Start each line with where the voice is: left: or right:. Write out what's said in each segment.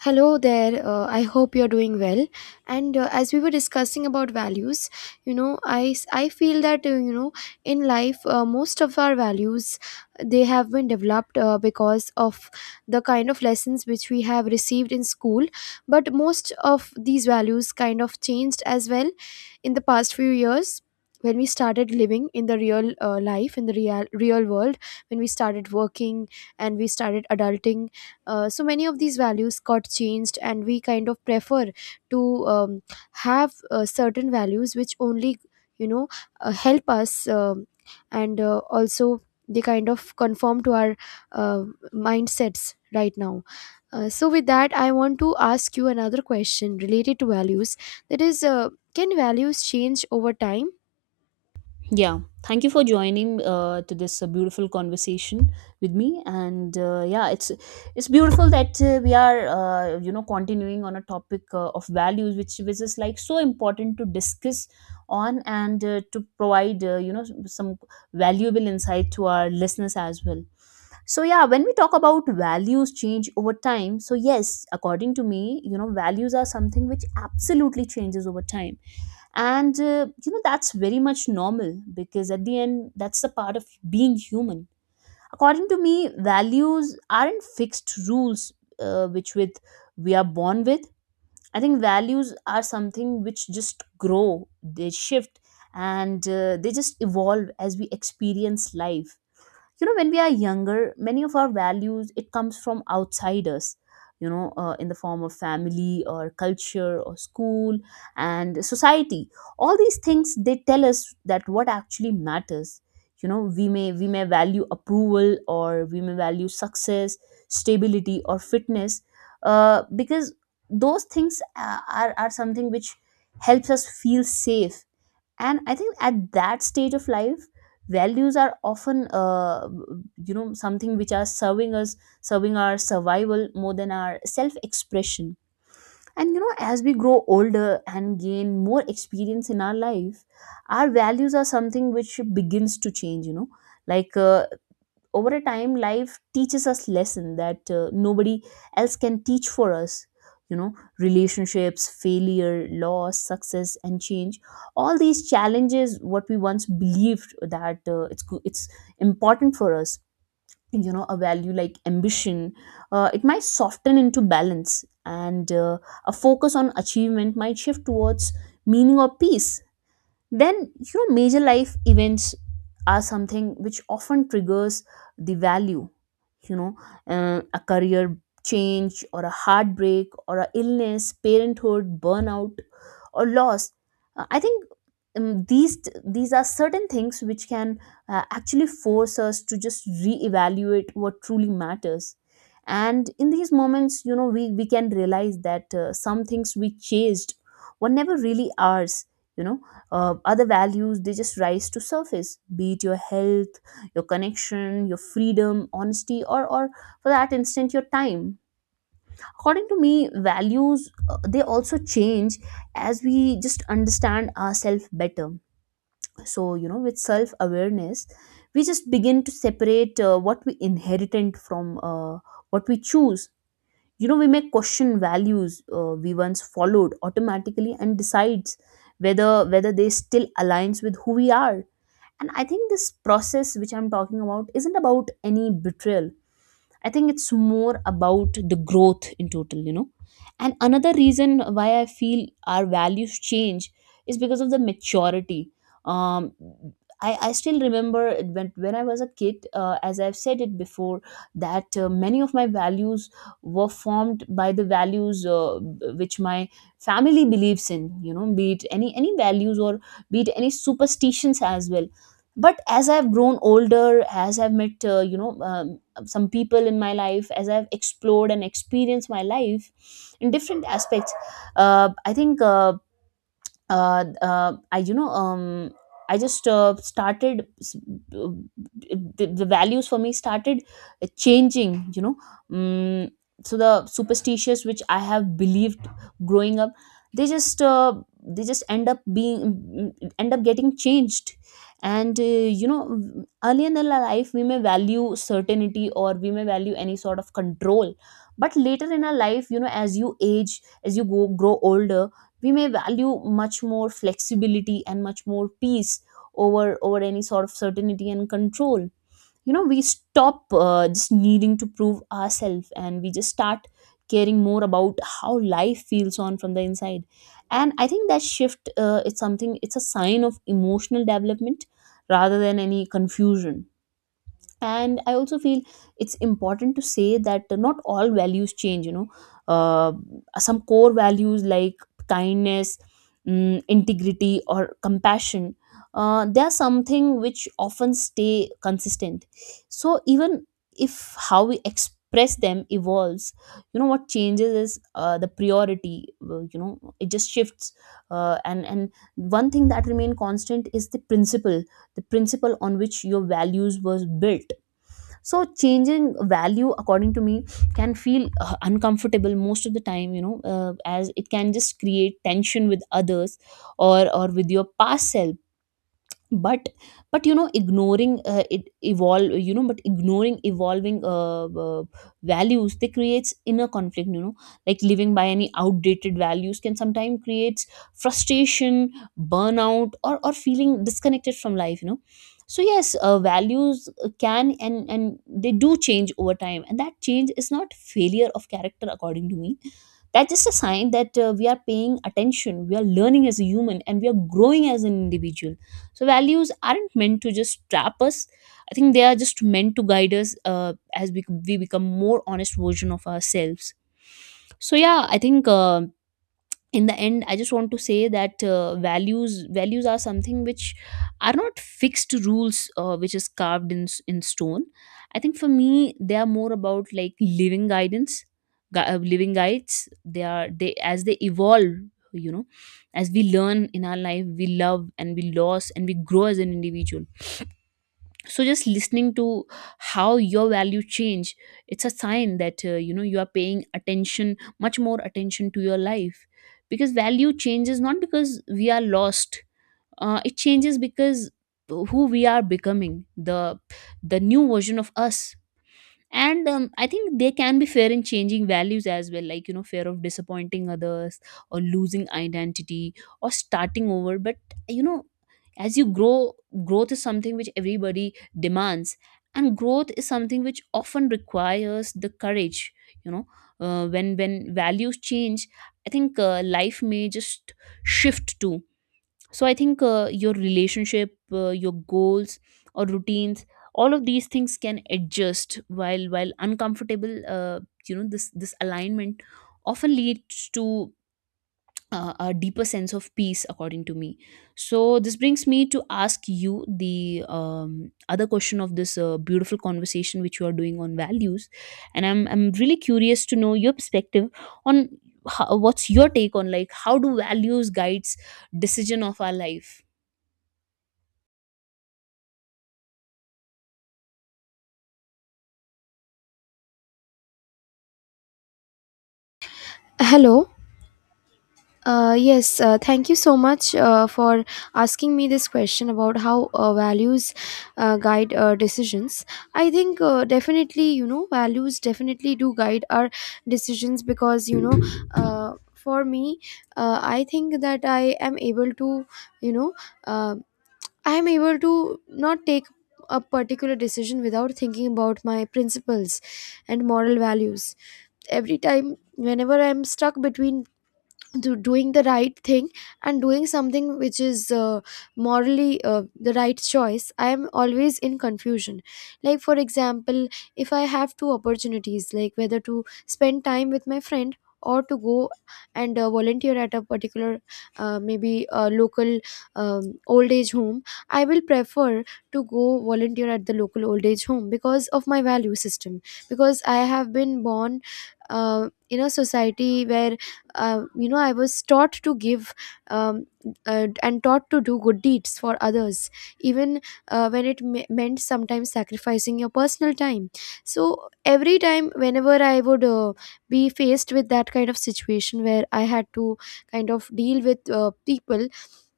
left: Hello there. I hope you're doing well. And as we were discussing about values, I feel that in life most of our values, they have been developed because of the kind of lessons which we have received in school. But most of these values kind of changed as well in the past few years when we started living in the real life, in the real world, when we started working and we started adulting. So many of these values got changed, and we kind of prefer to have certain values which only, you know help us, and also they kind of conform to our uh, mindsets right now. So with that, I want to ask you another question related to values. That is, can values change over time?
right: Yeah, thank you for joining to this beautiful conversation with me. And yeah, it's beautiful that we are continuing on a topic of values, which is like so important to discuss on and to provide some valuable insight to our listeners as well. So yeah, when we talk about values change over time, so yes, according to me, you know values are something which absolutely changes over time and you know that's very much normal because at the end that's the part of being human. According to me, values aren't fixed rules which with we are born with. I think values are something which just grow, they shift, and they just evolve as we experience life. You know, when we are younger, many of our values, it comes from outside us, you know, in the form of family or culture or school and society. All these things, they tell us that what actually matters. You know, we may value approval, or we may value success, stability or fitness, because those things are something which helps us feel safe. And I think at that stage of life, values are often, something which are serving us, serving our survival more than our self expression. And you know, as we grow older and gain more experience in our life, our values are something which begins to change, you know, like, over a time, life teaches us lesson that nobody else can teach for us, you know. Relationships, failure, loss, success and change, all these challenges what we once believed that it's important for us. You know, a value like ambition, it might soften into balance, and a focus on achievement might shift towards meaning or peace. Then you know, major life events are something which often triggers the value, you know. A career change or a heartbreak or a illness, parenthood, burnout or loss. I think, um, these these are certain things which can actually force us to just reevaluate what truly matters. And in these moments, you know, we can realize that some things we chased were never really ours, you know. Other values, they just rise to surface, be it your health, your connection, your freedom, honesty, or for that instant, your time. According to me, values, they also change as we just understand ourselves better. So you know, with self awareness, we just begin to separate what we inherited from what we choose. You know, we may question values we once followed automatically, and decides whether they still aligns with who we are. And I think this process which I'm talking about isn't about any betrayal. I think it's more about the growth in total, you know. And another reason why I feel our values change is because of the maturity. Um, I still remember it when I was a kid, as I've said it before, that many of my values were formed by the values which my family believes in, you know, be it any values or be it any superstitions as well. But as I've grown older, as I've met, some people in my life, as I've explored and experienced my life in different aspects, I think I you know I just started s- uh, the values for me started changing, you know. Mm. So the superstitious which I have believed growing up, they just, end up being, end up getting changed. And you know, early in our life, we may value certainty, or we may value any sort of control. But later in our life, you know, as you age, as you go grow older, we may value much more flexibility and much more peace over any sort of certainty and control. You know, we stop just needing to prove ourselves, and we just start caring more about how life feels on from the inside. And I think that shift, it's something, it's a sign of emotional development rather than any confusion. And I also feel it's important to say that not all values change, you know. uh, some core values like kindness, integrity or compassion, they are something which often stay consistent. So even if how we express them evolves, you know, what changes is the priority, you know, it just shifts. And one thing that remain constant is the principle, the principle on which your values was built. So changing value, according to me, can feel uncomfortable most of the time, you know, as it can just create tension with others or with your past self. But you know, ignoring it evolve, you know, but ignoring evolving values, they creates inner conflict, you know. Like living by any outdated values can sometimes creates frustration, burnout or feeling disconnected from life, you know. So yes, values can, and they do change over time, and that change is not failure of character, according to me. That's just a sign that we are paying attention, we are learning as a human, and we are growing as an individual. So values aren't meant to just trap us. I think they are just meant to guide us as we become more honest version of ourselves. So yeah, I think, in the end, I just want to say that values are something which are not fixed rules which is carved in in stone. I think for me, they are more about like living guidance, living guides. They as they evolve, you know, as we learn in our life, we love and we lose and we grow as an individual. So just listening to how your value change, it's a sign that you know, you are paying attention much more attention to your life. Because value changes not because we are lost, it changes because who we are becoming, the new version of us. And I think they can be fair in changing values as well, like you know, fear of disappointing others or losing identity or starting over. But you know, as you grow, growth is something which everybody demands, and growth is something which often requires the courage, you know. When values change, I think life may just shift too. So I think your relationship, your goals or routines, all of these things can adjust. While uncomfortable, you know, this alignment often leads to a deeper sense of peace, according to me. So this brings me to ask you the um, other question of this beautiful conversation which you are doing on values. And I'm really curious to know your perspective on how, what's your take on like how do values guides decision of our life.
left: Hello. Yes, thank you so much for asking me this question about how values guide decisions. I think definitely, you know, values definitely do guide our decisions because, for me, I think that I am able to, you know, uh, I am able to not take a particular decision without thinking about my principles and moral values. Every time whenever I'm stuck between doing the right thing and doing something which is morally the right choice, I am always in confusion. Like for example, if I have two opportunities, like whether to spend time with my friend or to go and volunteer at a particular, maybe a local, old age home, I will prefer to go volunteer at the local old age home because of my value system, because I have been born in a society where, I was taught to give, um, and taught to do good deeds for others, even when it meant sometimes sacrificing your personal time. So every time whenever I would be faced with that kind of situation where I had to kind of deal with people,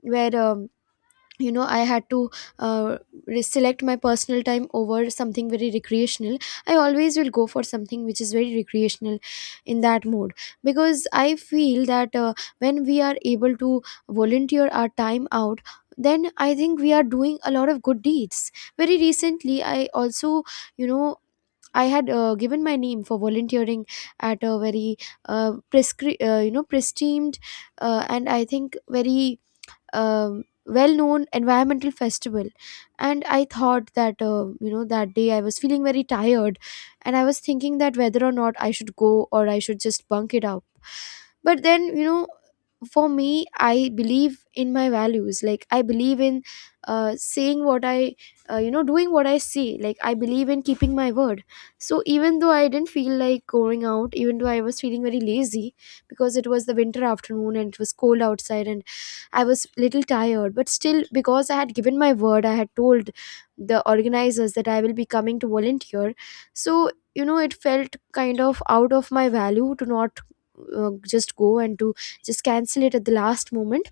left: where I had to uh, select my personal time over something very recreational, I always will go for something which is very recreational in that mode, because I feel that when we are able to volunteer our time out, then I think we are doing a lot of good deeds. Very recently I also, you know, I had given my name for volunteering at a very prestimed, and I think very well-known environmental festival. And I thought that, that day I was feeling very tired and I was thinking that whether or not I should go or I should just bunk it out. But then, you know, for me, I believe in my values. Like I believe in saying what I, doing what I say. Like I believe in keeping my word. So even though I didn't feel like going out, even though I was feeling very lazy, because it was the winter afternoon and it was cold outside and I was little tired, but still because I had given my word, I had told the organizers that I will be coming to volunteer. So you know, it felt kind of out of my value to not just go and to just cancel it at the last moment.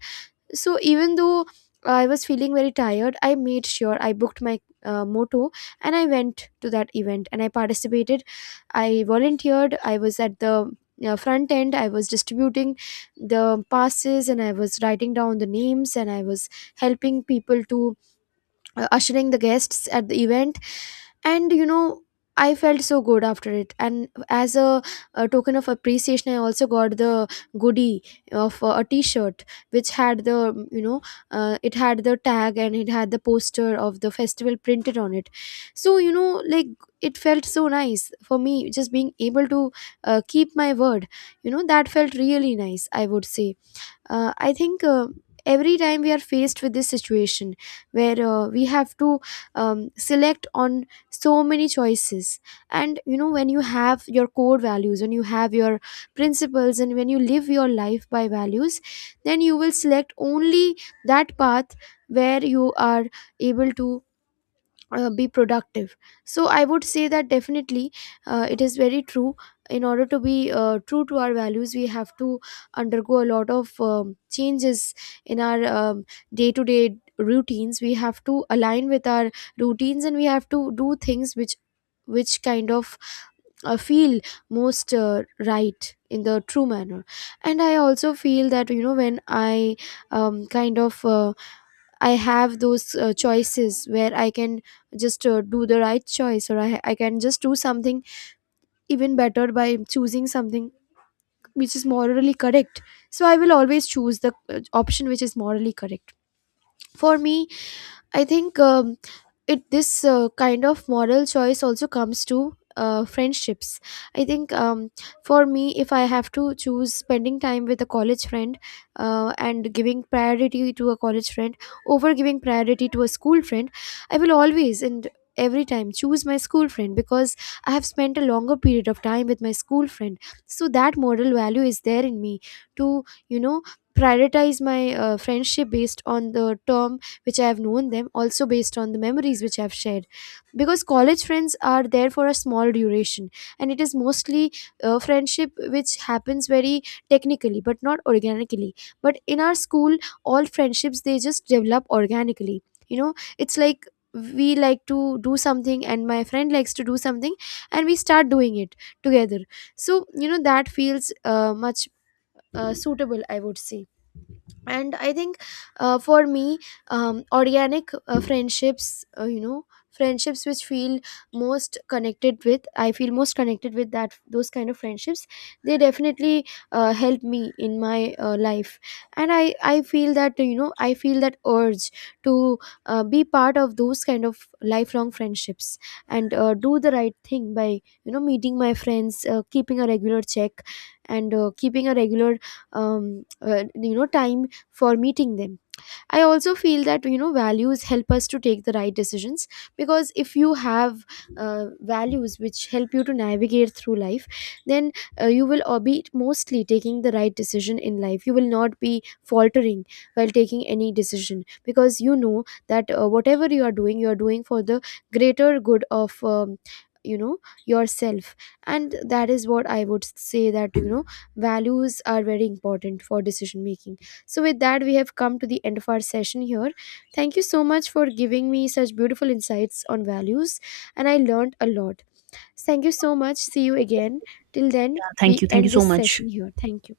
left: So even though I was feeling very tired, I made sure I booked my moto and I went to that event and I participated. I volunteered. I was at the front end. I was distributing the passes and I was writing down the names and I was helping people to ushering the guests at the event. And you know, I felt so good after it, and as a token of appreciation, I also got the goodie of a t-shirt which had, the you know, it had the tag and it had the poster of the festival printed on it. So you know, like, it felt so nice for me just being able to keep my word. You know, that felt really nice, I would say. I think every time we are faced with this situation where we have to select on so many choices. And you know, when you have your core values, when you have your principles and when you live your life by values, then you will select only that path where you are able to be productive. So I would say that definitely it is very true. In order to be true to our values, we have to undergo a lot of changes in our day-to-day routines. We have to align with our routines and we have to do things which kind of feel most right in the true manner. And I also feel that, you know, when I um, kind of uh, I have those choices where I can just do the right choice, or I can just do something even better by choosing something which is morally correct. So I will always choose the option which is morally correct. For me, I think it, this kind of moral choice also comes to friendships. I think for me, if I have to choose spending time with a college friend and giving priority to a college friend over giving priority to a school friend, I will always and every time choose my school friend, because I have spent a longer period of time with my school friend. So that moral value is there in me to, you know, prioritize my friendship based on the term which I have known them, also based on the memories which I've shared. Because college friends are there for a small duration, and it is mostly friendship which happens very technically but not organically. But in our school, all friendships, they just develop organically. You know, it's like we like to do something and my friend likes to do something and we start doing it together. So you know, that feels much suitable, I would say. And I think for me, organic friendships, you know, friendships which feel most connected with, I feel most connected with that, those kind of friendships, they definitely help me in my life. And I feel that, you know, I feel that urge to be part of those kind of lifelong friendships and do the right thing by, you know, meeting my friends, keeping a regular check and keeping a regular time for meeting them. I also feel that, you know, values help us to take the right decisions, because if you have values which help you to navigate through life, then you will be mostly taking the right decision in life. You will not be faltering while taking any decision, because you know that whatever you are doing for the greater good of. You know, yourself. And that is what I would say, that you know, values are very important for decision making. So, with that, we have come to the end of our session here. Thank you so much for giving me such beautiful insights on values, and I learned a lot. Thank you so much. See you again. Till then,
right: Thank
left: we
right: you, thank you
left: end
right: so
left: this
right: much.
left: session here. Thank you.